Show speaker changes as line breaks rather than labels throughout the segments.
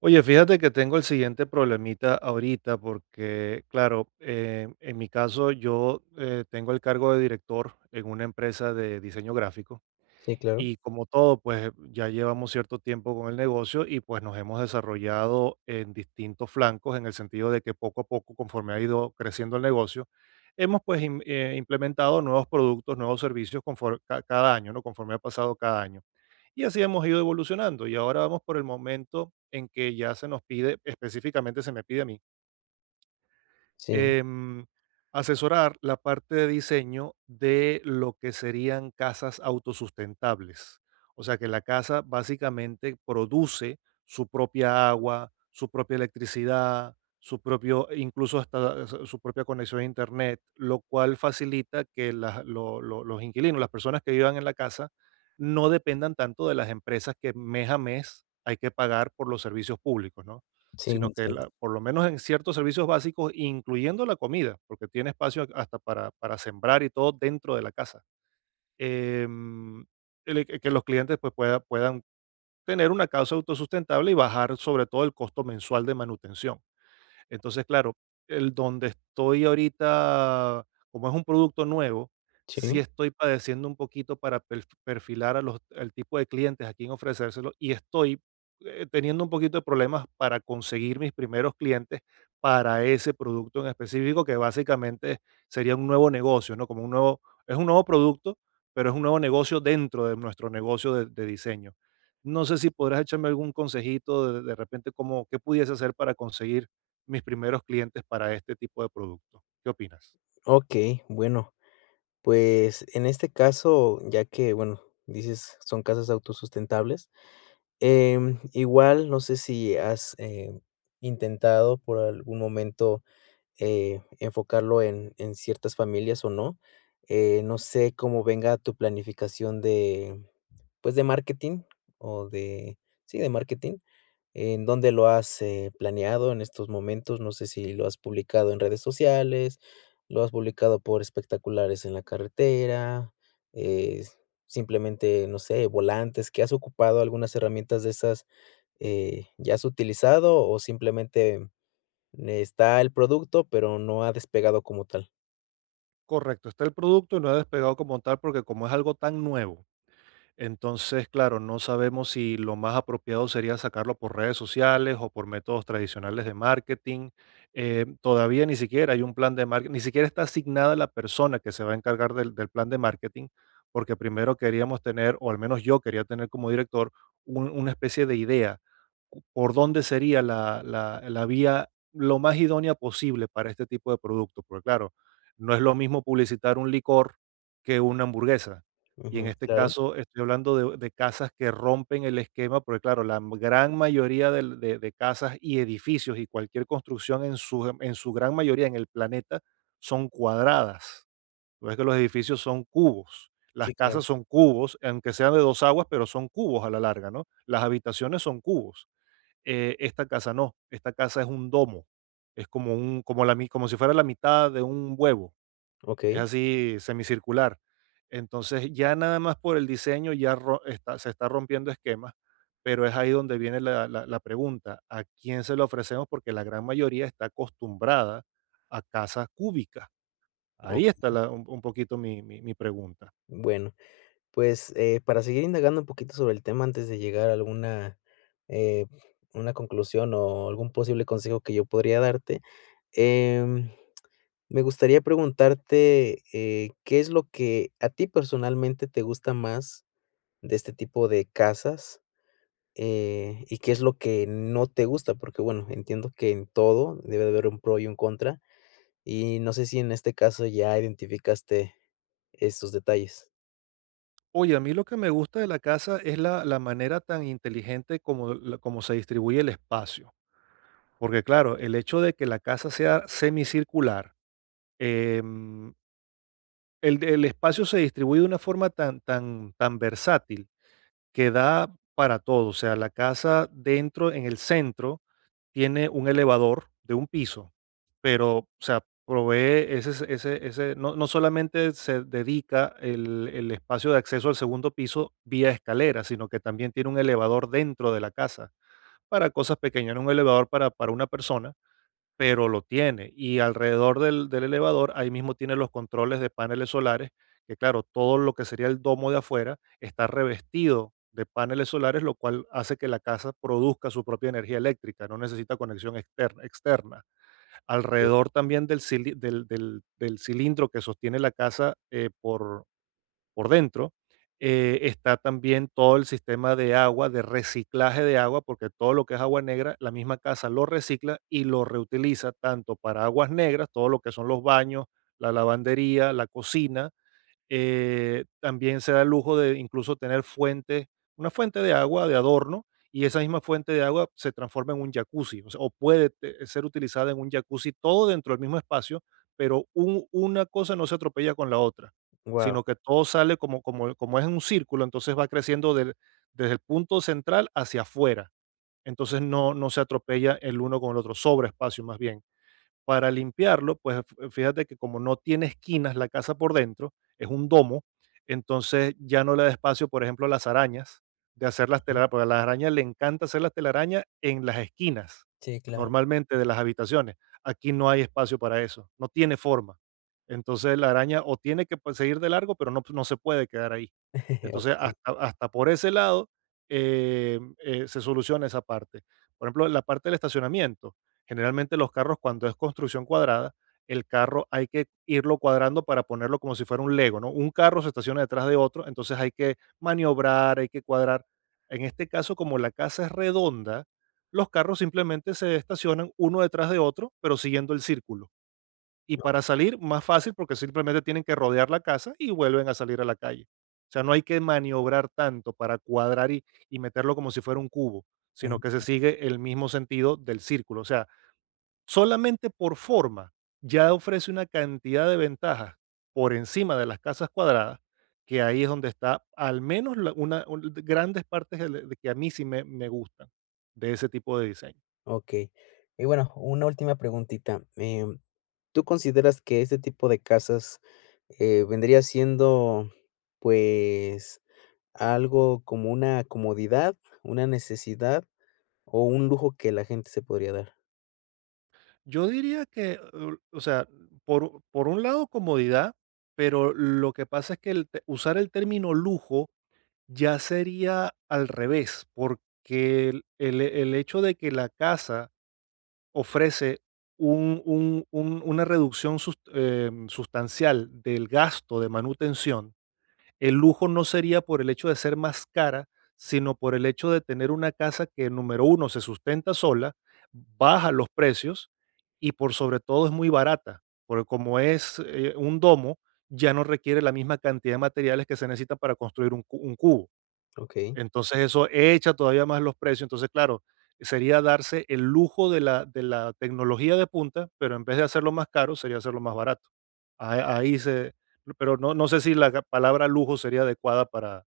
Oye, fíjate que tengo el siguiente problemita ahorita porque, claro, en mi caso yo tengo el cargo de director en una empresa de diseño gráfico.
Sí, claro.
Y como todo, pues ya llevamos cierto tiempo con el negocio y pues nos hemos desarrollado en distintos flancos en el sentido de que poco a poco, conforme ha ido creciendo el negocio, hemos pues implementado nuevos productos, nuevos servicios conforme, cada año, ¿no? Conforme ha pasado cada año. Y así hemos ido evolucionando y ahora vamos por el momento en que ya se nos pide, específicamente se me pide a mí,
Sí,
em, asesorar la parte de diseño de lo que serían casas autosustentables. O sea, que la casa básicamente produce su propia agua, su propia electricidad, su propio, incluso hasta su propia conexión a internet, lo cual facilita que los inquilinos, las personas que vivan en la casa, no dependan tanto de las empresas que mes a mes hay que pagar por los servicios públicos, ¿no?
sí,
Sino que
entiendo.
por lo menos en ciertos servicios básicos, incluyendo la comida, porque tiene espacio hasta para sembrar y todo dentro de la casa. Em, que los clientes pues, puedan tener una causa autosustentable y bajar sobre todo el costo mensual de manutención. Entonces, claro, el donde estoy ahorita, como es un producto nuevo, sí
Sí.
estoy padeciendo un poquito para perfilar a los, al tipo de clientes a quien ofrecérselo y estoy teniendo un poquito de problemas para conseguir mis primeros clientes para ese producto en específico que básicamente sería un nuevo negocio, ¿no? Como un nuevo, es un nuevo producto, pero es un nuevo negocio dentro de nuestro negocio de diseño. No sé si podrás echarme algún consejito de repente cómo, qué pudiese hacer para conseguir mis primeros clientes para este tipo de producto. ¿Qué opinas?
Okey, bueno, pues, en este caso, ya que, bueno, dices, son casas autosustentables, igual, no sé si has, intentado por algún momento, enfocarlo en ciertas familias o no. No sé cómo venga tu planificación de, pues, de marketing o de sí, de marketing. ¿En dónde lo has, planeado en estos momentos? No sé si lo has publicado en redes sociales, lo has publicado por espectaculares en la carretera, eh, simplemente, no sé, volantes, ¿que has ocupado algunas herramientas de esas, ya has utilizado o simplemente está el producto, pero no ha despegado como tal?
Correcto, está el producto y no ha despegado como tal porque como es algo tan nuevo, entonces, claro, no sabemos si lo más apropiado sería sacarlo por redes sociales o por métodos tradicionales de marketing. Todavía ni siquiera hay un plan de marketing, ni siquiera está asignada la persona que se va a encargar del, del plan de marketing, porque primero queríamos tener, o al menos yo quería tener como director, una especie de idea por dónde sería la, la, la vía lo más idónea posible para este tipo de producto. Porque claro, no es lo mismo publicitar un licor que una hamburguesa, y en
Ujú,
este
claro.
caso estoy hablando de casas que rompen el esquema, porque claro, gran mayoría del de casas y edificios y cualquier construcción en su en su gran mayoría en el planeta son cuadradas. Tú ves que los edificios son cubos, las
Sí, claro.
casas son cubos, aunque sean de 2 aguas, pero son cubos a la larga, ¿no? Las habitaciones son cubos. Esta casa no, esta casa es un domo, es como un como la mi como si fuera la mitad de un huevo, es
Okey,
así semicircular. Entonces ya nada más por el diseño ya se está rompiendo esquemas, pero es ahí donde viene la, la pregunta, ¿a quién se lo ofrecemos? Porque la gran mayoría está acostumbrada a casas cúbicas. Ahí está
okey.
un poquito mi, mi pregunta.
Bueno. Pues, para seguir indagando un poquito sobre el tema antes de llegar a alguna, eh, una conclusión o algún posible consejo que yo podría darte, em, me gustaría preguntarte, ¿qué es lo que a ti personalmente te gusta más de este tipo de casas? ¿Y qué es lo que no te gusta? Porque, bueno, entiendo que en todo debe de haber un pro y un contra, y no sé si en este caso ya identificaste estos detalles.
Oye, a mí lo que me gusta de la casa es la, la manera tan inteligente como, como se distribuye el espacio. Porque claro, el hecho de que la casa sea semicircular, em, el espacio se distribuye de una forma tan, tan, tan versátil que da para todo. O sea, la casa dentro, en el centro, tiene un elevador de un piso, pero, o sea, provee ese, ese, ese, no, no solamente se dedica el espacio de acceso al segundo piso vía escalera, sino que también tiene un elevador dentro de la casa para cosas pequeñas, no un elevador para una persona, pero lo tiene. Y alrededor del, del elevador, ahí mismo tiene los controles de paneles solares, que claro, todo lo que sería el domo de afuera está revestido de paneles solares, lo cual hace que la casa produzca su propia energía eléctrica, no necesita conexión externa.
Wow.
Alrededor también del, del cilindro que sostiene la casa por dentro. Está también todo el sistema de agua, de reciclaje de agua, porque todo lo que es agua negra, la misma casa lo recicla y lo reutiliza tanto para aguas negras, todo lo que son los baños, la lavandería, la cocina, también se da el lujo de incluso tener fuente, una fuente de agua de adorno, y esa misma fuente de agua se transforma en un jacuzzi, o sea, o puede ser utilizada en un jacuzzi, todo dentro del mismo espacio, pero una cosa no se atropella con la otra, sino que todo sale como, como, como es en un círculo, entonces va creciendo desde el punto central hacia afuera, entonces no, no se atropella el uno con el otro, sobre espacio más bien. Para limpiarlo, pues f fíjate que como no tiene esquinas la casa por dentro, es un domo, entonces ya no le da espacio, por ejemplo, a las arañas de hacer las telarañas, porque a las arañas le encanta hacer las telarañas en las esquinas,
Sí, claro.
normalmente de las habitaciones. Aquí no hay espacio para eso, no tiene forma. Entonces la araña o tiene que, pues, seguir de largo, pero no se puede quedar ahí. Entonces,
Ok.
hasta por ese lado, se soluciona esa parte. Por ejemplo, la parte del estacionamiento. Generalmente los carros cuando es construcción cuadrada, el carro hay que irlo cuadrando para ponerlo como si fuera un Lego, ¿no? Un carro se estaciona detrás de otro, entonces hay que maniobrar, hay que cuadrar. En este caso, como la casa es redonda, los carros simplemente se estacionan uno detrás de otro, pero siguiendo el círculo. Y
Ok,
para salir, más fácil, porque simplemente tienen que rodear la casa y vuelven a salir a la calle. O sea, no hay que maniobrar tanto para cuadrar y meterlo como si fuera un cubo, sino que se
sí,
sigue el mismo sentido del círculo. O sea, solamente por forma ya ofrece una cantidad de ventajas por encima de las casas cuadradas, que ahí es donde está al menos una, grandes partes de que a mí sí me gustan de ese tipo de diseño.
okey. Y bueno, una última preguntita, ¿tú consideras que este tipo de casas, vendría siendo, pues, algo como una comodidad, una necesidad o un lujo que la gente se podría dar?
Yo diría que, o sea, por un lado comodidad, pero lo que pasa es que usar el término lujo ya sería al revés, porque el hecho de que la casa ofrece un una reducción sustancial del gasto de manutención, el lujo no sería por el hecho de ser más cara, sino por el hecho de tener una casa que, número uno, se sustenta sola, baja los precios y, por sobre todo, es muy barata, porque como es, un domo, ya no requiere la misma cantidad de materiales que se necesitan para construir un cubo.
Ok,
Entonces eso echa todavía más los precios. Entonces, claro, sería darse el lujo de la tecnología de punta, pero en vez de hacerlo más caro, sería hacerlo más barato. Ah, ahí se, pero no, no sé si palabra lujo sería adecuada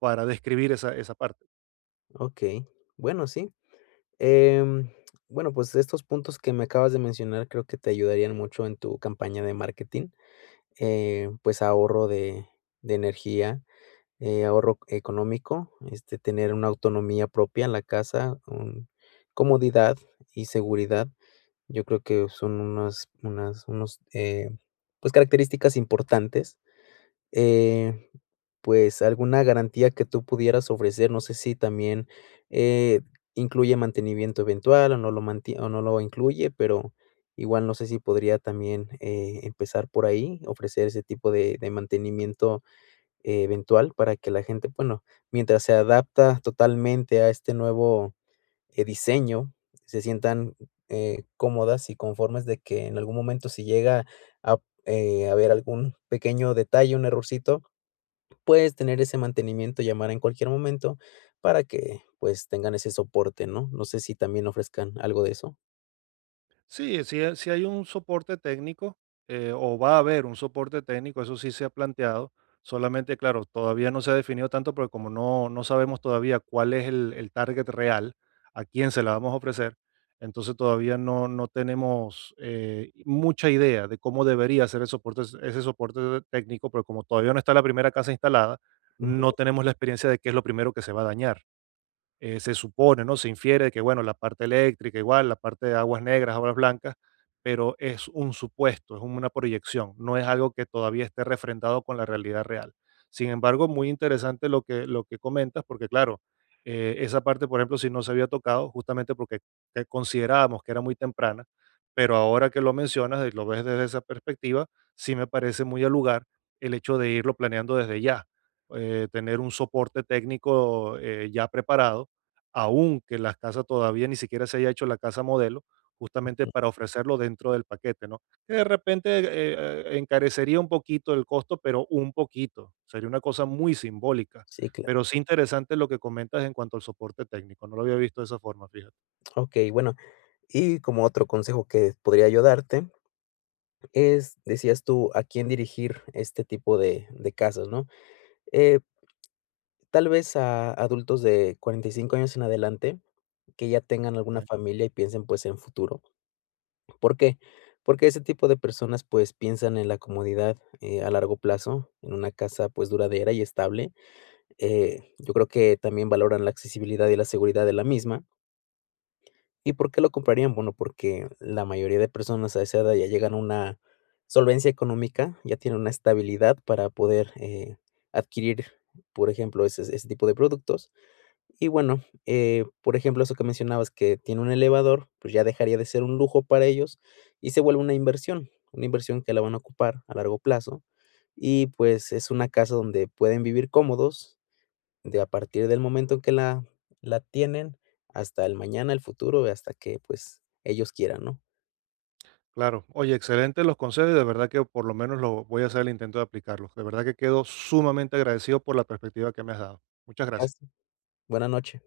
para describir esa, esa parte.
ok, bueno, sí. Em, bueno, pues, estos puntos que me acabas de mencionar creo que te ayudarían mucho en tu campaña de marketing, pues, ahorro de energía. Ahorro económico, este, tener una autonomía propia en la casa, un comodidad y seguridad. Yo creo que son unas unos, pues, características importantes. Eh, pues, alguna garantía que tú pudieras ofrecer, no sé si también, eh, incluye mantenimiento eventual o no lo manti o no lo incluye, pero igual no sé si podría también, empezar por ahí, ofrecer ese tipo de mantenimiento eventual para que la gente, bueno, mientras se adapta totalmente a este nuevo, diseño, se sientan, cómodas y conformes de que en algún momento si llega a, haber algún pequeño detalle, un errorcito, puedes tener ese mantenimiento, llamar en cualquier momento para que, pues, tengan ese soporte, ¿no? No sé si también ofrezcan algo de eso.
Sí, sí, sí hay un soporte técnico, o va a haber un soporte técnico, eso sí se ha planteado. Solamente, claro, todavía no se ha definido tanto porque como no, no sabemos todavía cuál es el target real, a quién se la vamos a ofrecer, entonces todavía no, no tenemos mucha idea de cómo debería ser el soporte, ese soporte técnico, pero como todavía no está la primera casa instalada,
Ujú.
no tenemos la experiencia de qué es lo primero que se va a dañar. Se supone, ¿no? Se infiere que, bueno, la parte eléctrica igual, la parte de aguas negras, aguas blancas, pero es un supuesto, es una proyección, no es algo que todavía esté refrendado con la realidad real. Sin embargo, muy interesante lo que comentas, porque claro, esa parte, por ejemplo, si no se había tocado, justamente porque te considerábamos que era muy temprana, pero ahora que lo mencionas y lo ves desde esa perspectiva, sí me parece muy al lugar el hecho de irlo planeando desde ya, tener un soporte técnico ya preparado, aunque la casa todavía ni siquiera se haya hecho la casa modelo, justamente para ofrecerlo dentro del paquete, ¿no? Que de repente encarecería un poquito el costo, pero un poquito. Sería una cosa muy simbólica.
Sí, claro.
Pero sí interesante lo que comentas en cuanto al soporte técnico. No lo había visto de esa forma, fíjate.
Okey, bueno, y como otro consejo que podría ayudarte es, decías tú, a quién dirigir este tipo de casos, ¿no? Eh, Tal vez a adultos de 45 años en adelante, que ya tengan alguna
Ok.
familia y piensen, pues, en futuro. ¿Por qué? Porque ese tipo de personas, pues, piensan en la comodidad, a largo plazo, en una casa, pues, duradera y estable. Yo creo que también valoran la accesibilidad y la seguridad de la misma. ¿Y por qué lo comprarían? Bueno, porque la mayoría de personas a esa edad ya llegan a una solvencia económica, ya tienen una estabilidad para poder, adquirir, por ejemplo, ese tipo de productos. Y bueno, por ejemplo, eso que mencionabas que tiene un elevador, pues ya dejaría de ser un lujo para ellos y se vuelve una inversión que la van a ocupar a largo plazo. Y, pues, es una casa donde pueden vivir cómodos, de a partir del momento en que la tienen hasta el mañana, el futuro, hasta que, pues, ellos quieran, ¿no?
Claro. Oye, excelentes los consejos, de verdad que por lo menos lo voy a hacer el intento de aplicarlos. De verdad que quedo sumamente agradecido por la perspectiva que me has dado. Muchas gracias.
Hasta- Buena noche.